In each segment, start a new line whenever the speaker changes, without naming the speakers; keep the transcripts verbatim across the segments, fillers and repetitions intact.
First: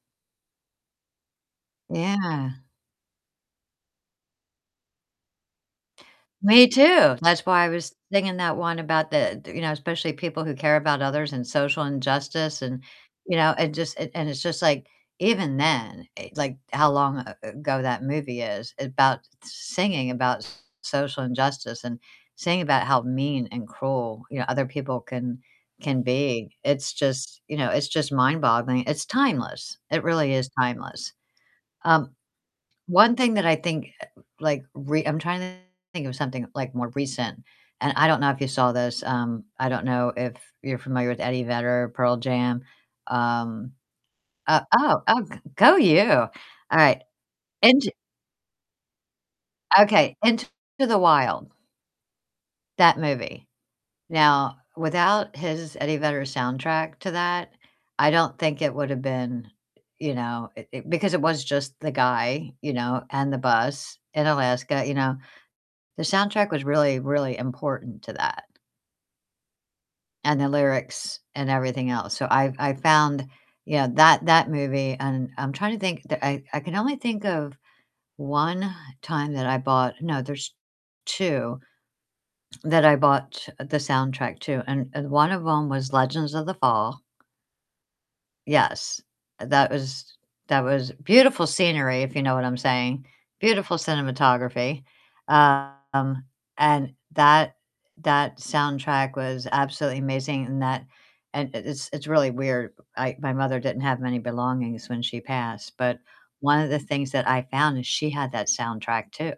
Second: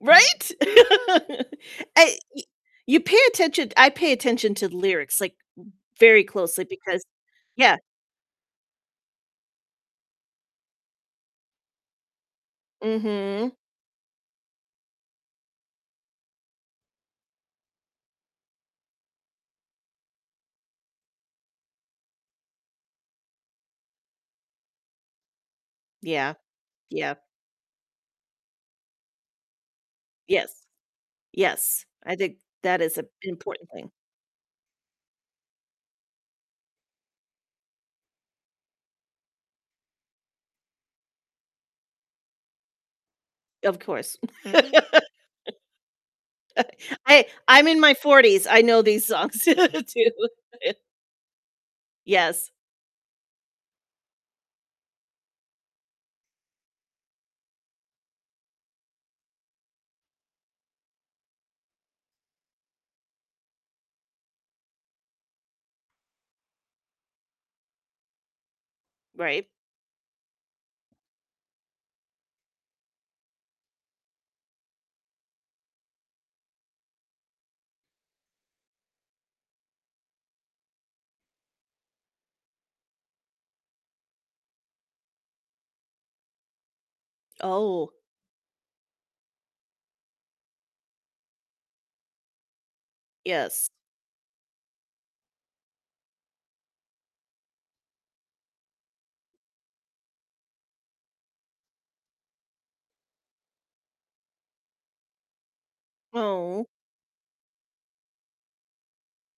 Right? I y
Yeah.
you pay attention, I pay attention to lyrics, like, very closely
Me
because
too, that's why I
Yeah.
was thinking that one about the, th you know, especially people who care about others and social injustice and you know,
Mhm.
and just and and it's just, like, even then, e like, how long a ago that movie is, about singing about social injustice and singing about how mean and cruel, you know, other people can can
Yeah.
be. It's
Yep.
just you know, it's just mind-boggling. It's timeless, it really is
Yes.
timeless.
Yes.
Um,
I think that is a
one thing that I
important
think,
thing.
like, re I'm trying to think of something, like, more recent, and I don't know if you saw this. Um, I don't know if you're familiar with Eddie Vedder, Pearl Jam. Um
Of course.
uh, oh, oh, g go you. All right,
I I'm in
Into
my forties, I know these songs too.
Okay. Into the Wild
Yes.
that movie. Now, without his Eddie Vedder soundtrack to that, I don't think it would've been, you know, it it Because it was just the guy, you know, and the bus in Alaska, you know. The soundtrack was really, really important to that
Right.
and the lyrics and everything else. So I I found, you know, that that movie, and I'm trying to think. The I I can only think of one time that I bought No, there's two that I bought the soundtrack to, and and one of 'em was Legends of the Fall.
Oh.
Yes, that was that was beautiful scenery, if you know what I'm saying,
Yes.
beautiful cinematography. Um, and that that soundtrack was absolutely amazing in that And it it's it's really weird. I my mother didn't have many belongings when she passed, but one
Oh.
of the things that I found is she had that soundtrack too,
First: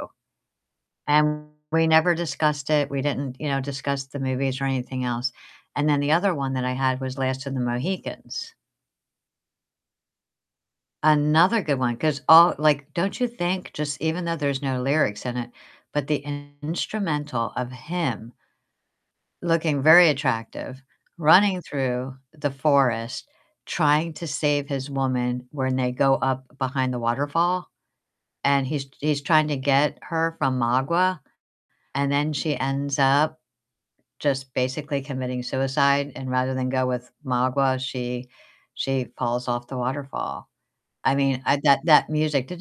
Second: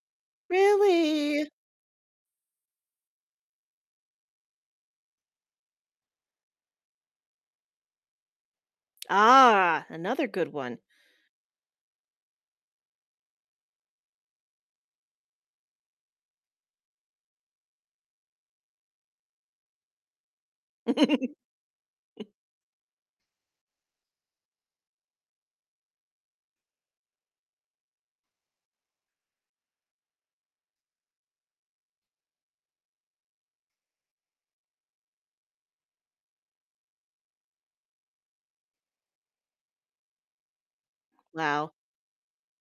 and
Really?
we never discussed it, we didn't, you know, discuss the movies or anything else. And then the other one that I had was Last of the Mohicans.
Ah, another good one.
Another good one, 'cause all like, don't you think just even though there's no lyrics in it, but the instrumental of him looking very attractive, running through the forest, trying to save his woman when they go up behind the waterfall, and he's he's trying to get her from Magua, and then she ends up just basically committing suicide. And rather than go with Magua, she she falls off the waterfall. I mean, I
Wow.
that that music,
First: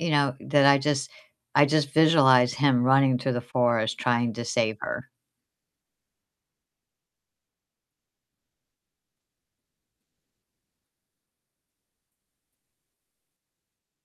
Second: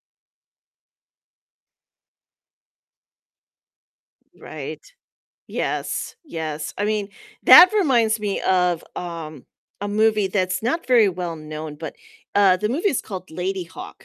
you know, that I just I just visualize him running through the forest trying to save
Right.
her.
Yes, yes. I mean, that reminds me of, um, a movie that's not very well-known, but, uh, the movie's called Ladyhawke.